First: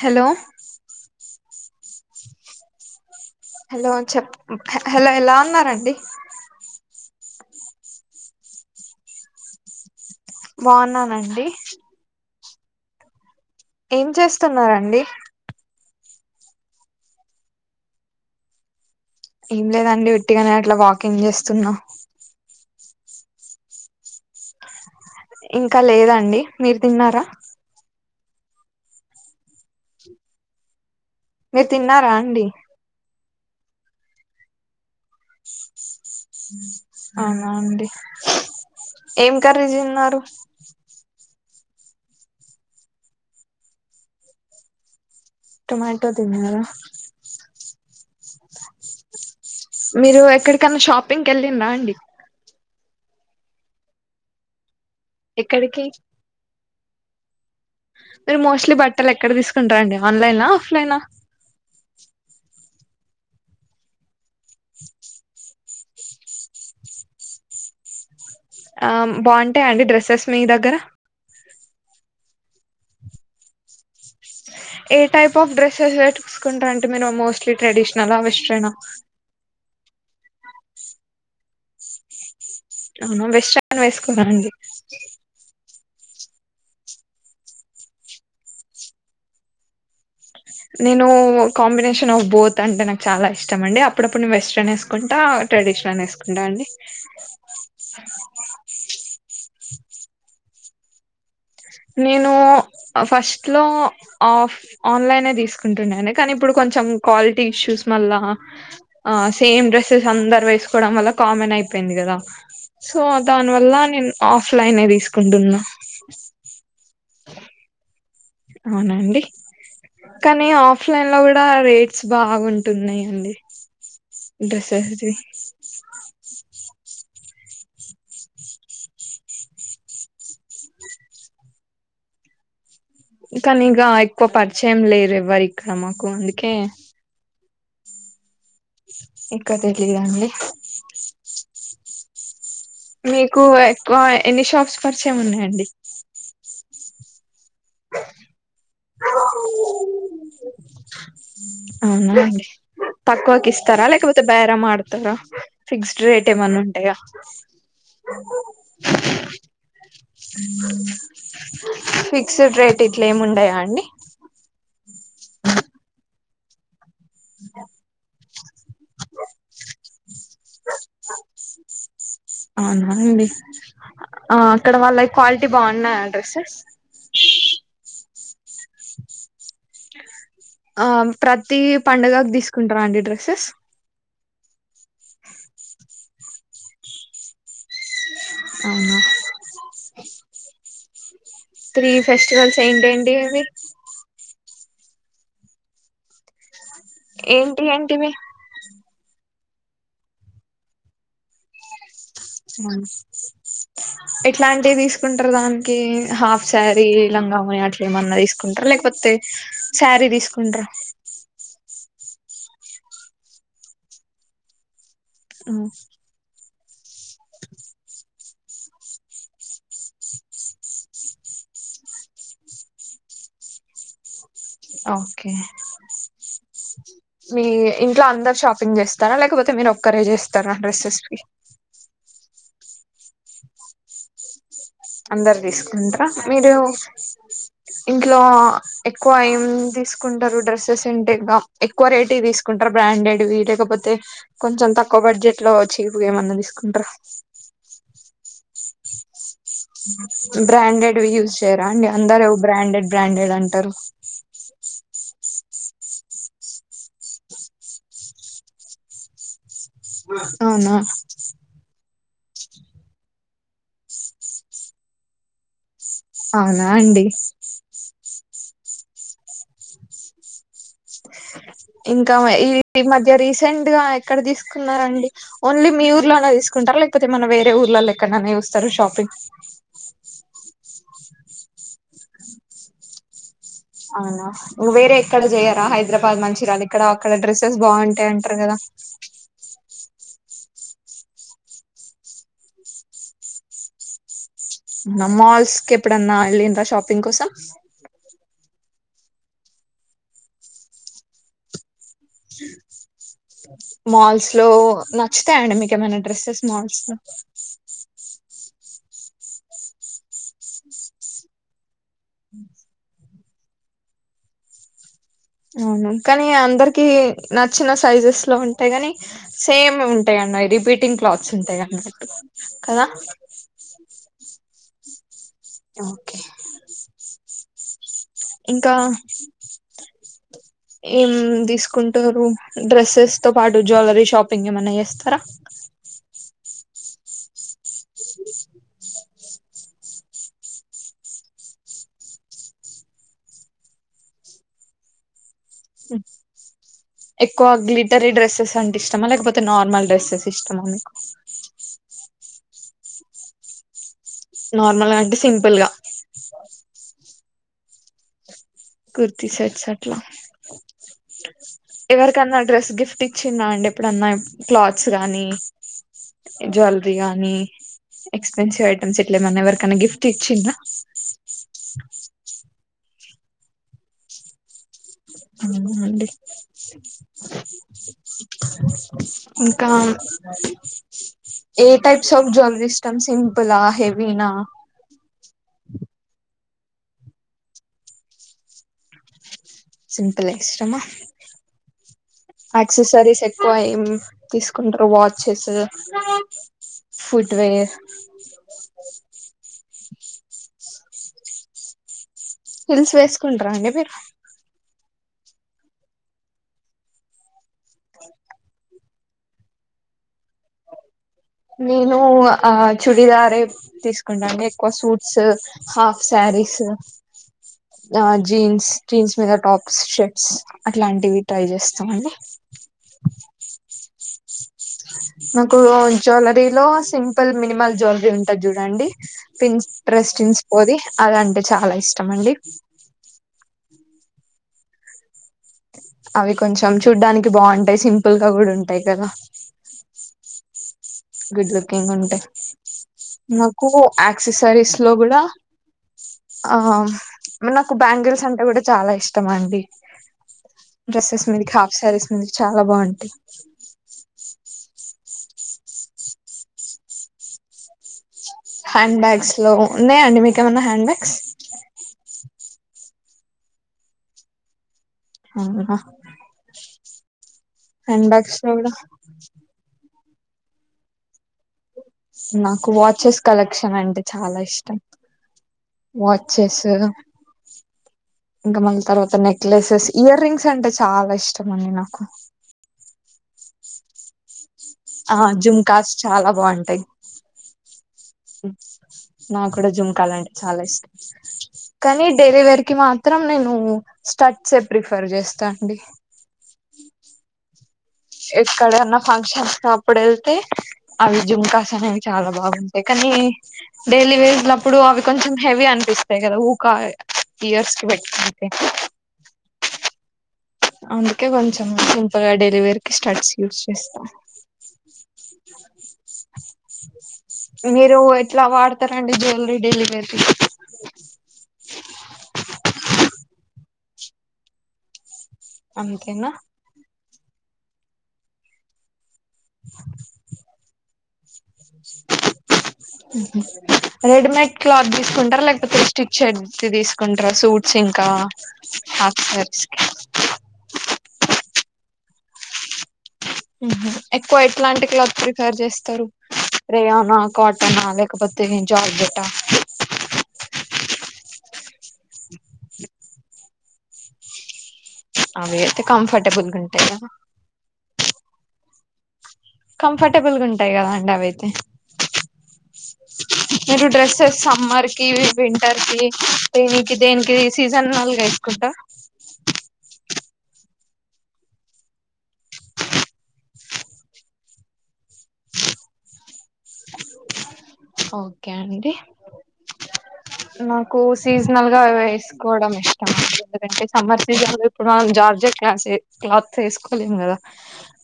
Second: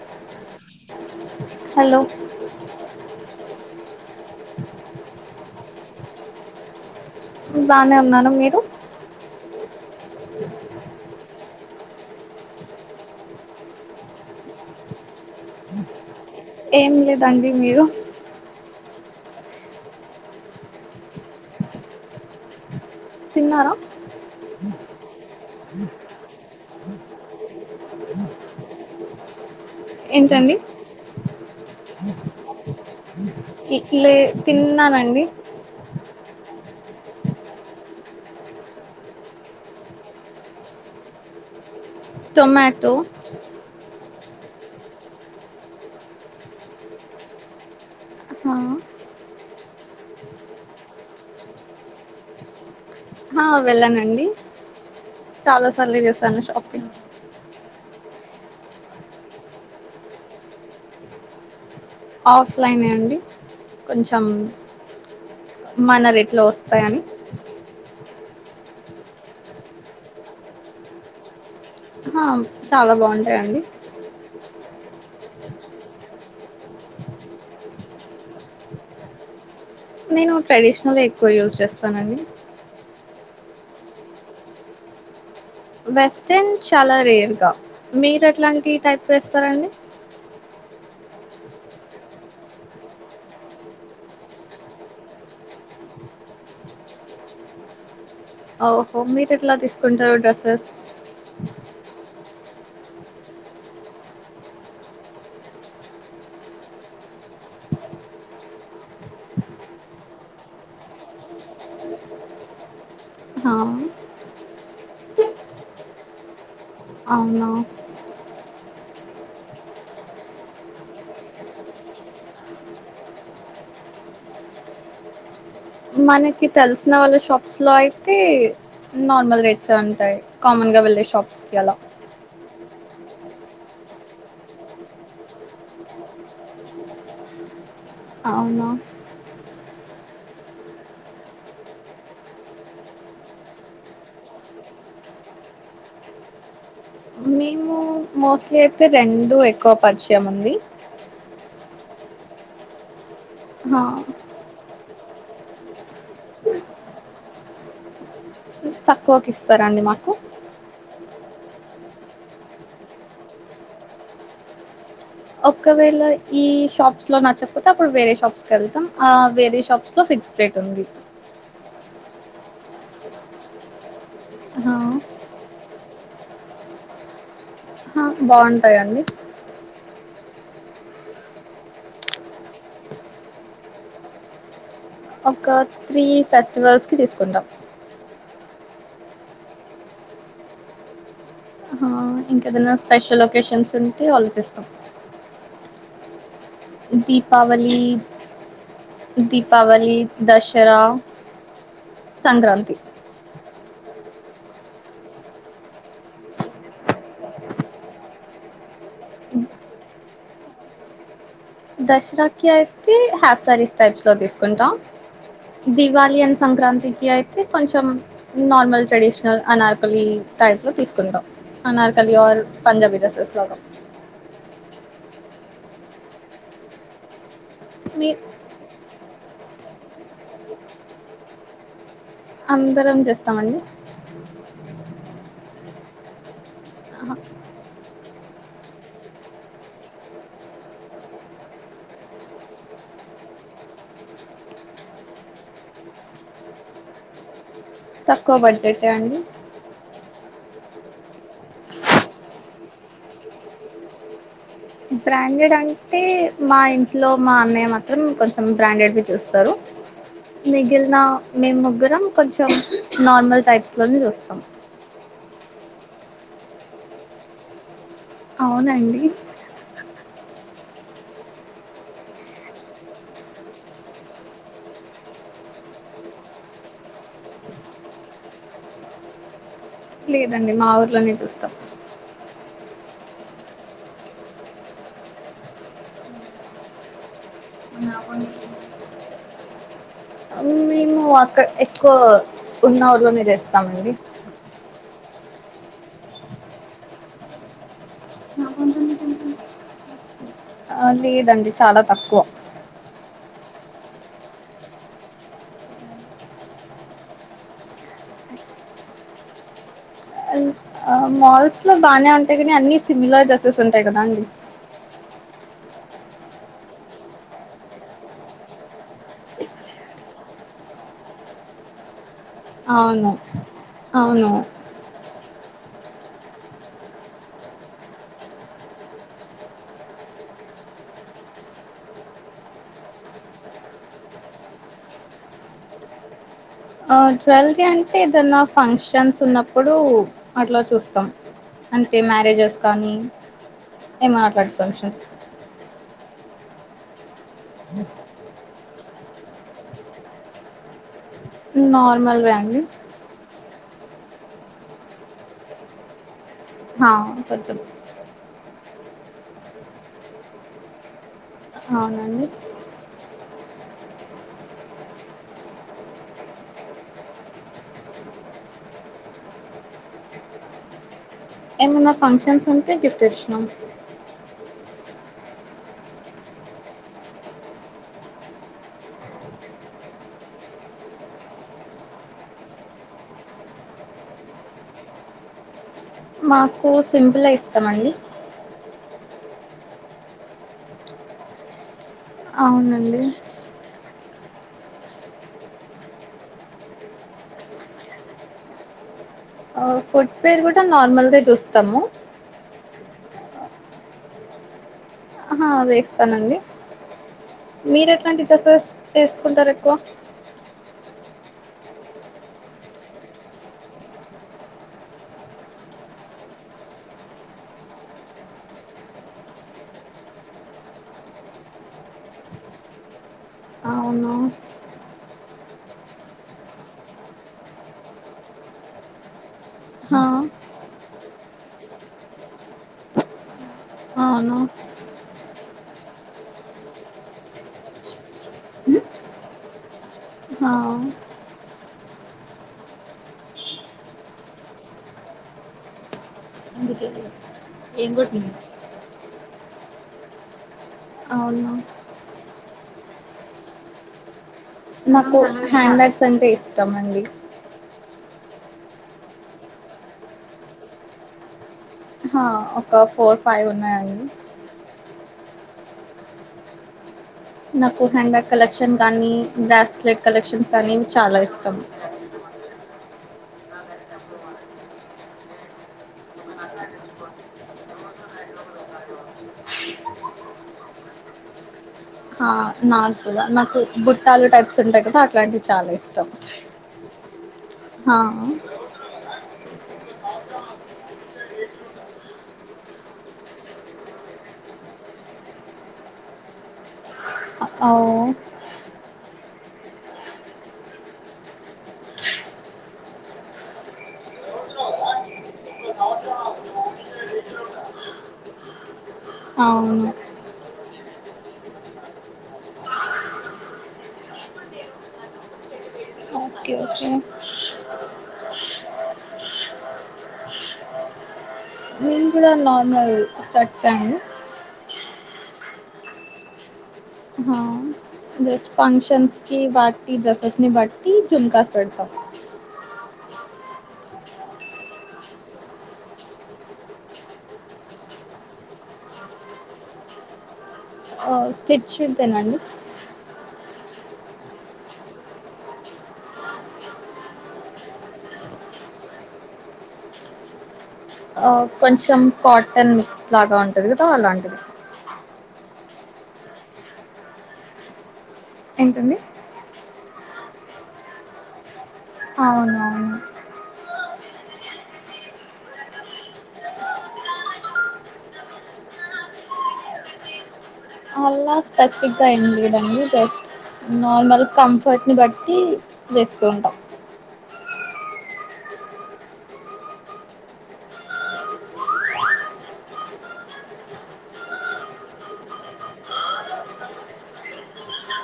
Hello hello hello చెప్ హ hello ఎలా ఉన్నారండి బానే ఉన్నాను మీరు బాగున్నానండి ఏం చేస్తున్నారండి ఏం లేదండి మీరు ఏం లేదండి ఒట్టిగనే అట్లా వాకింగ్ చేస్తున్నా తిన్నారా ఇంకా లేదండి మీరు తిన్నారా ఏంటండి మీరు తిన్నారా అండి ఇ లే తిన్నానండి అవునా అండి ఏం కర్రీ తిన్నారు టొమాటో టొమాటో తిన్నార హా మీరు ఎక్కడికన్నా షాపింగ్ కెళ్ళిండ అండి ఆ వెళ్ళానండి చాలా ఎక్కడికి సార్లు చేస్తాను షాపింగ్ మీరు మోస్ట్లీ బట్టలు ఎక్కడ తీసుకుంటారండి ఆన్లైనా, ఆఫ్లైనా ఆఫ్లైనే అండి కొంచెం మన రేట్లో వస్తాయని ఆ బాగుంటాయ అండి డ్రస్సెస్ మీ దగ్గర హా చాలా బాగుంటాయండి ఏ టైప్ ఆఫ్ డ్రెస్సెస్ వేసుకుంటారంటె మీరు మోస్ట్లీ ట్రెడిషనలా వెస్ట్రనా నేను ట్రెడిషనలే ఎక్కువ యూజ్ చేస్తానండి అవునా వెస్ట్రన్ వేసుకోర అండి వెస్ట్రన్ చాలా రేర్గా మీరు ఎట్లాంటి టైప్ వేస్తారండి. నేను కాంబినేషన్ ఆఫ్ బోత్ అంటే నాకు చాలా ఇష్టం అండి. అప్పుడప్పు నే వెస్ట్రన్ ఏస్కుంటా ట్రెడిషనల్ ఏస్కుంటా అండి. ఓ హో మీరెట్లా తీసుకుంటారు డ్రస్సెస్. నేనూ ఫస్ట్ లో ఆఫ్ ఆన్లైనే దీస్కుంటున్నాను కానీ ఇప్పుడు కొంచెం క్వాలిటీ ఇష్యూస్ మళ్ళ ఆహ్ సేమ్ డ్రెస్సెస్ అందరు వేస్కోడం వల్ల కామన్ అయిపోయింది గదా సో హా దానివల్ల నేన్ ఆఫ్లైనే దీస్కుంటున్నా. అవునా అవునండి కానీ ఆఫ్లైన్ లో కూడా రేట్స్ బాగుంటున్నాయండి. డ్రెస్సెస్ ది తెల్సిన వాళ్ళ షాప్స్‌లో అయితే నార్మల్ రేట్సే ఉంటాయ్ కామన్గా వెళ్ళే షాప్స్‌కి అలా. కానీ ఇగ ఎక్కువ పరిచయం లేరు ఎవ్వరిక్కడ మాకు అందుకే. అవునా కతెట్లియాండి మీకు ఎక్కువ ఎన్ని షాప్స్ పరిచయం ఉన్నాయండి. మేము మోస్ట్లీ అయితే రెండు ఎక్కువ పరిచయం ఉంది అవునా అండి తక్కువకి ఆ, ఇస్తారా లేకపోతే బేరమాడ్. తరా ఫిక్స్డ్ రేట్ ఏమన్నా ఉంటాయా తక్కువకి ఇస్తారండి మాకు ఫిక్స్డ్ రేట్ ఇట్లా ఏమ్ ఉండయా అండి ఒక్కవేళ ఈ షాప్స్ లో నచ్చకపోతే అప్పుడు వేరే షాప్స్ కి వెళ్తాం ఆ వేరే షాప్స్ లో ఫిక్స్ రేట్ ఉంది. అవునా అండి ఆ అక్కడ వాళ్ళయ్ క్వాలిటీ బాగున్నాయా డ్రెస్సెస్. ఆ బాంది సరే అండి ఆహ్ ప్రతి పండగక్ దీస్కుంట్ర్ అండి డ్రెస్సెస్స్ ఒక త్రీ ఫెస్టివల్స్ కి తీసుకుంటాం అవునా త్రీ ఆహ్ ఫెస్టివల్స్ ఇంకేదన్నా స్పెషల్ ఏంటేంటివి ఒకేషన్స్ ఉంటే ఆలోచిస్. అప్ ఏంటి దీపావళీ ఏంటివి దీపావళి దశరా మన్ ఎట్లాంటివి దీస్కుంట్ర్ దానికి హాఫ్ శారీ లంగాఓని అట్ల ఏమన్నా దీస్కుంట్ర్ లేకపోతే శారీ దీస్కుంట్ర్. దశరాకి అయితే హాఫ్ సారీస్ టైప్స్ లో తీసుకుంటాం దివాళి యన్ సంక్రాంతికి అయితే కొంచెం నార్మల్ ట్రెడిషనల్ అనార్కలి టైప్ లో తీసుకుంటాం అనార్కలి ఆర్ పంజాబీ డ్రెస్సెస్ లాగా. ఓకే మీ ఇంట్లో మీ అందర్ షాపింగ్ జేస్ చేస్తారా లేకపోతే మీరు ఒక్కరే చేస్తరా డ్రస్సెస్ కి అందరం చేస్తామండి అందరు తీస్కుంటర మీరు అహ ఇంట్లో ఎక్కువ ఏం తీసుకుంటారు డ్రెస్సెస్ అంటే ఇకా ఎక్కువ రేట్ తీసుకుంటారు బ్రాండెడ్ వి లేకపోతే కొంచెం తక్కువ బడ్జెట్ లో చీపు ఏమన్నా తీసుకుంటారా తక్కువ బడ్ జె పెట్టా అండి బ్రాండెడ్ వి యూస్ చేయర అండి అందరు ఏవో బ్రాండెడ్ బ్రాండెడ్ అంటారు బ్రాండెడ్ అంటే మా ఇంట్లో మా అన్నయ్య మాత్రం కొంచెం బ్రాండెడ్ వి చూస్తారు అవునా మెగిల్నా మేమ్ ముగ్గురం కొంచెం నార్మల్ టైప్స్లో నె చూస్తాం అవునా అండి అవునండి ఇంక ఈ మధ్య రీసెంట్ గా ఎక్కడ తీసుకున్నారండి ఓన్లీ మీ ఊర్లోనే తీసుకుంటార లేకపోతే మన వేరే ఊర్లలో ఎక్కడైనా చూస్తారా షాపింగ్ లేదండి మా ఊర్ లోనె చూస్తాం అవునా నువ్ వేరే ఎక్కడ చేయారా హైద్రాబాద్ మ చిరాల్ ఇక్కడ అక్కడ డ్రెస్సెస్ బాగుంటాయి అంటరు కదా మేము అక్కడ్ ఎక్కువ ఉన్న ఊర్లోనే చేస్తామండి మాల్స్ కెప్పుడన్నా వెళ్ళిండ షాపింగ్ కోసం లేదండి చాల తక్కువ మాల్స్ లో నచ్చుతాయండి మీకు ఏమైన డ్రెస్సెస్ మాల్స్ లో ఆ, మాల్స్ లో బాగనే ఉంటాయి కానీ అన్ని సిమిలర్ డ్రెస్సెస్ ఉంటాయి కదా అండి అవును కనీ అందరికి నచ్చిన సైజెస్ లో ఉంటాయి కాని సే మె ఉంటాయి అండి అవి రిపీటింగ్ క్లాత్స్ ఉంటాయి కండి అవును అవును ఓకె ఇంకా ఏం తీసుకుంటారు డ్రెస్సెస్ తో పాటు జ్యులరీ షాపింగ్ ఏమన్నా చేస్తరా అ ట్వెల్కి అంటే ఏదన్నా ఫంక్షన్స్ ఉన్నప్పుడు అట్ల చూస్తాం అంటే మ్యారేజెస్ కానీ ఏమట్లాడ ఫంక్షన్స్ ఎక్కువ గ్లిటరీ డ్రస్సెస్ అంటే ఇష్టమా లేకపోతే నార్మల్ డ్రెస్సెస్ ఇష్టమా మీకు అని నార్మల్గా అంటే సింపుల్గ హా కొంచం కుర్తిీ సెర్ట్స్ అట్ల అవునండి ఎవరికన్న డ్రెస్ గిఫ్ట్ ఇ ఇచ్చిందా అండి ఎప్పుడన్నా క్లాత్స్ గానీ జ్యువెలరీ గానీ ఎక్స్పెన్సివ్ ఐటెమ్స్ ఇట్ల ఏమన్నా ఎవరికన్నా గిఫ్ట్ ఇచ్చిందా ఏమన్న ఫంక్షన్స్ ఉంట గిఫ్ట్ ఇచ్చినాం అండి ఇంకా ఏ టైప్స్ ఆఫ్ జ్యూలరీ ఇష్టం సింపులా హెవీన మాకు సింపుల్ ఇష్టం అండి సింపులె ఇష్టమా అవునండి యాక్సెసరీస్ ఎక్కువ ఏం తీసుకుంటరు వాచ్చెస్ ఫుట్ వేర్ ఆ, ఫుడ్ పేరు కూడా నార్మల్ హిల్స్ వేసుకుంటార్ ఆహా వేస్తానండి మీరు ఎట్లాంటి డ్రెస్సెస్ వేసుకుంటారు ఎక్కువ? నేను ఆ చుడిద్ధారే తీసుకుంటాండి ఎక్కువ సూట్స్ హాఫ్ శారీస్ ఆ జీన్స్ జీన్స్ మీద టాప్స్ షర్ట్స్ అట్లాంటివి ట్రై చేస్తామండి. అవును నాకు జ్యులరీలో సింపుల్ మినిమల్ జ్యులరీ ఉంటది చూడండి హా, పింటరెస్ట్ ఇన్స్పో ది అది అంటే చాలా ఇష్టం అండి. అవును అవి కొంచం చూడ్డానికి బాగుంటాయి సింపుల్ గా కూడా ఉంటాయి కదా హా, గుడ్ లుకింగ్ ఉంటే నాకు ఆక్సిస్సరీస్ లో కూడా ఆ అందుకే మరి నాకు ఏం బ్యాంగిల్స్ కొట్టింది అంటే కూడా చాలా ఇష్ట ఇష్టమా అండి డ్రెస్సెస్ మీద అవును కి హాఫ్ శారీస్ మీద కి చాలా బాగుంటాయ్ నాకు హ్యాండ్ బ్యాగ్స్ అంటే ఇష్టం అండి. హ్యాండ్ బ్యాగ్స్ లో ఉన్నాయా అండి మీక్ ఏమైనా హ్యాండ్ బ్యాగ్స్? ఒక ఫోర్ ఫైవ్ ఉన్నాయండి. అవునా? నాకు హ్యాండ్ బ్యాగ్ బ్యాగ్స్ లో కూడా కలెక్షన్ గానీ బ్రాస్లెట్ కలెక్షన్స్ కానీ చాలా ఇ ష్టం నాకు వాచెస్ కలెక్షన్ అంటే చాలా ఇష్టం వాచెస్ ఇంకా మళ్ళీ తర్వాత నెక్లెస్సెస్ ఇయర్ రింగ్స్ అంటే చాలా ఇష్టం అండి నాకు. ఆ నాాలు నాకు బుట్టాలు టైప్స్ ఉంటాయి కదా ఆ అట్లాంటివి చాలా జుమ్మ్కాస్ ఇష్టం చాలా బాగుంటాయి ఆ నా కూడా జుమ్ జుమ్మ్కాస్ అంటే చాలా ఇష్టం కానీ డైలీ వేర్ కి మాత్రం నేను స్టడీస్ ఏ ప్రిఫర్ చేస్తా అండి. ఆ అవు ఎక్కడన్నా ఫంక్షన్స్ అప్పుడు వెళ్తే అవి జుమ్మ్కాస్ అనేవి చాలా బాగుంటాయి కానీ డైలీ వేర్ కి అప్పుడు అవి కొంచెం హెవీ అనిపిస్తాయి కదా ఊకా ఇయర్స్ కి పెట్టుకుంటే అవును అందుకే కొంచెం సింపుల్ గా డైలీ వేర్ కి స్టడ్స్ యూస్ చేస్తా ఓకే ఓకే మీరు ఎట్లా వాడతారండి జ్యులరీ డైలీ వేర్ కి? నేను కూడా నార్మల్ స్టడ్స్ అండి అంతేనా జస్ట్ ఫంక్షన్స్ కి వాటి డ్రెస్సెస్ ని బట్టి జుమ్కా పెడ్తా హ్మ్మ్ రెడీమేడ్ క్లాత్ తీసుకుంటారా లేకపోతే స్త్రీచెడ్ తీసుకుంటారా సూట్స్ ఇంకా హాఫ్ సారీస్ కి స్త్రీచెడ్ దేనండి ఎక్కువ ఎట్లాంటి క్లాత్ ప్రిఫర్ చేస్తారు రాయొనా కాటనా లేకపోతే జార్జట్ట ఆ? ఆ కొంచెం కాటన్ మిక్స్ లాగా ఉంటుం దు కదా అలాంటిది అవి అయితే కంఫరటబుల్ గా ఉంటాయా ఏంటండీ కంఫర్టబుల్ గా ఉంటాయి గా కదండీ అవి అయితే అవునఅవును మీరు డ్రెస్సెస్ సమ్మర్ కి వింటర్ కి దేనికి దేనికి సీజన్ నల్గ ఎసుకుంటా అలా స్పెసిఫిక్గా ఏం లేదండి జస్ట్ నార్మల్ కంఫర్ట్ని బట్టి వేస్తూంటాం ఓకే అండి నాకు సీజనల్ గా వేసుకోవడం ఇష్టం ఎందుకంటే సమ్మర్ సీజన్ లో ఇప్పుడు మనం జార్జి క్ క్లాత్స్ వేసుకోలేం కదా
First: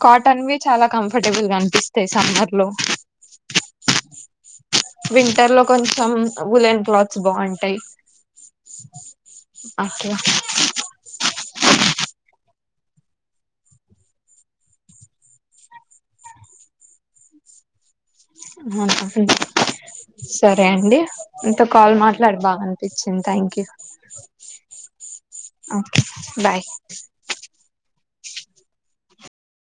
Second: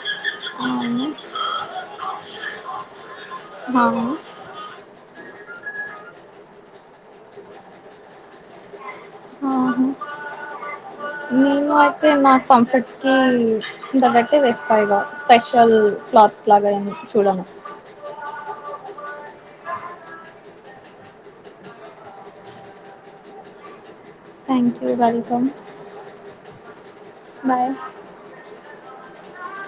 కాటన్వి చాలా అవును. కంఫర్టబుల్గా అనిపిస్తాయి సమ్మర్ లో ఆవును వింటర్ లో కొంచెం ఉలెన్ క్లాత్స్ బాగుంటాయి ఆహా! అట్లా నేను అయితే నా కంఫర్ట్కి తగ్గటై వేస్తాయి ఇగా స్పెషల్ క్లాత్స్ లాగా ఏ చూడను సరే అండి ఇంత కాల్ మాట్లాడి బాగా అనిపించింది thank you thank you welcome బ బాయ్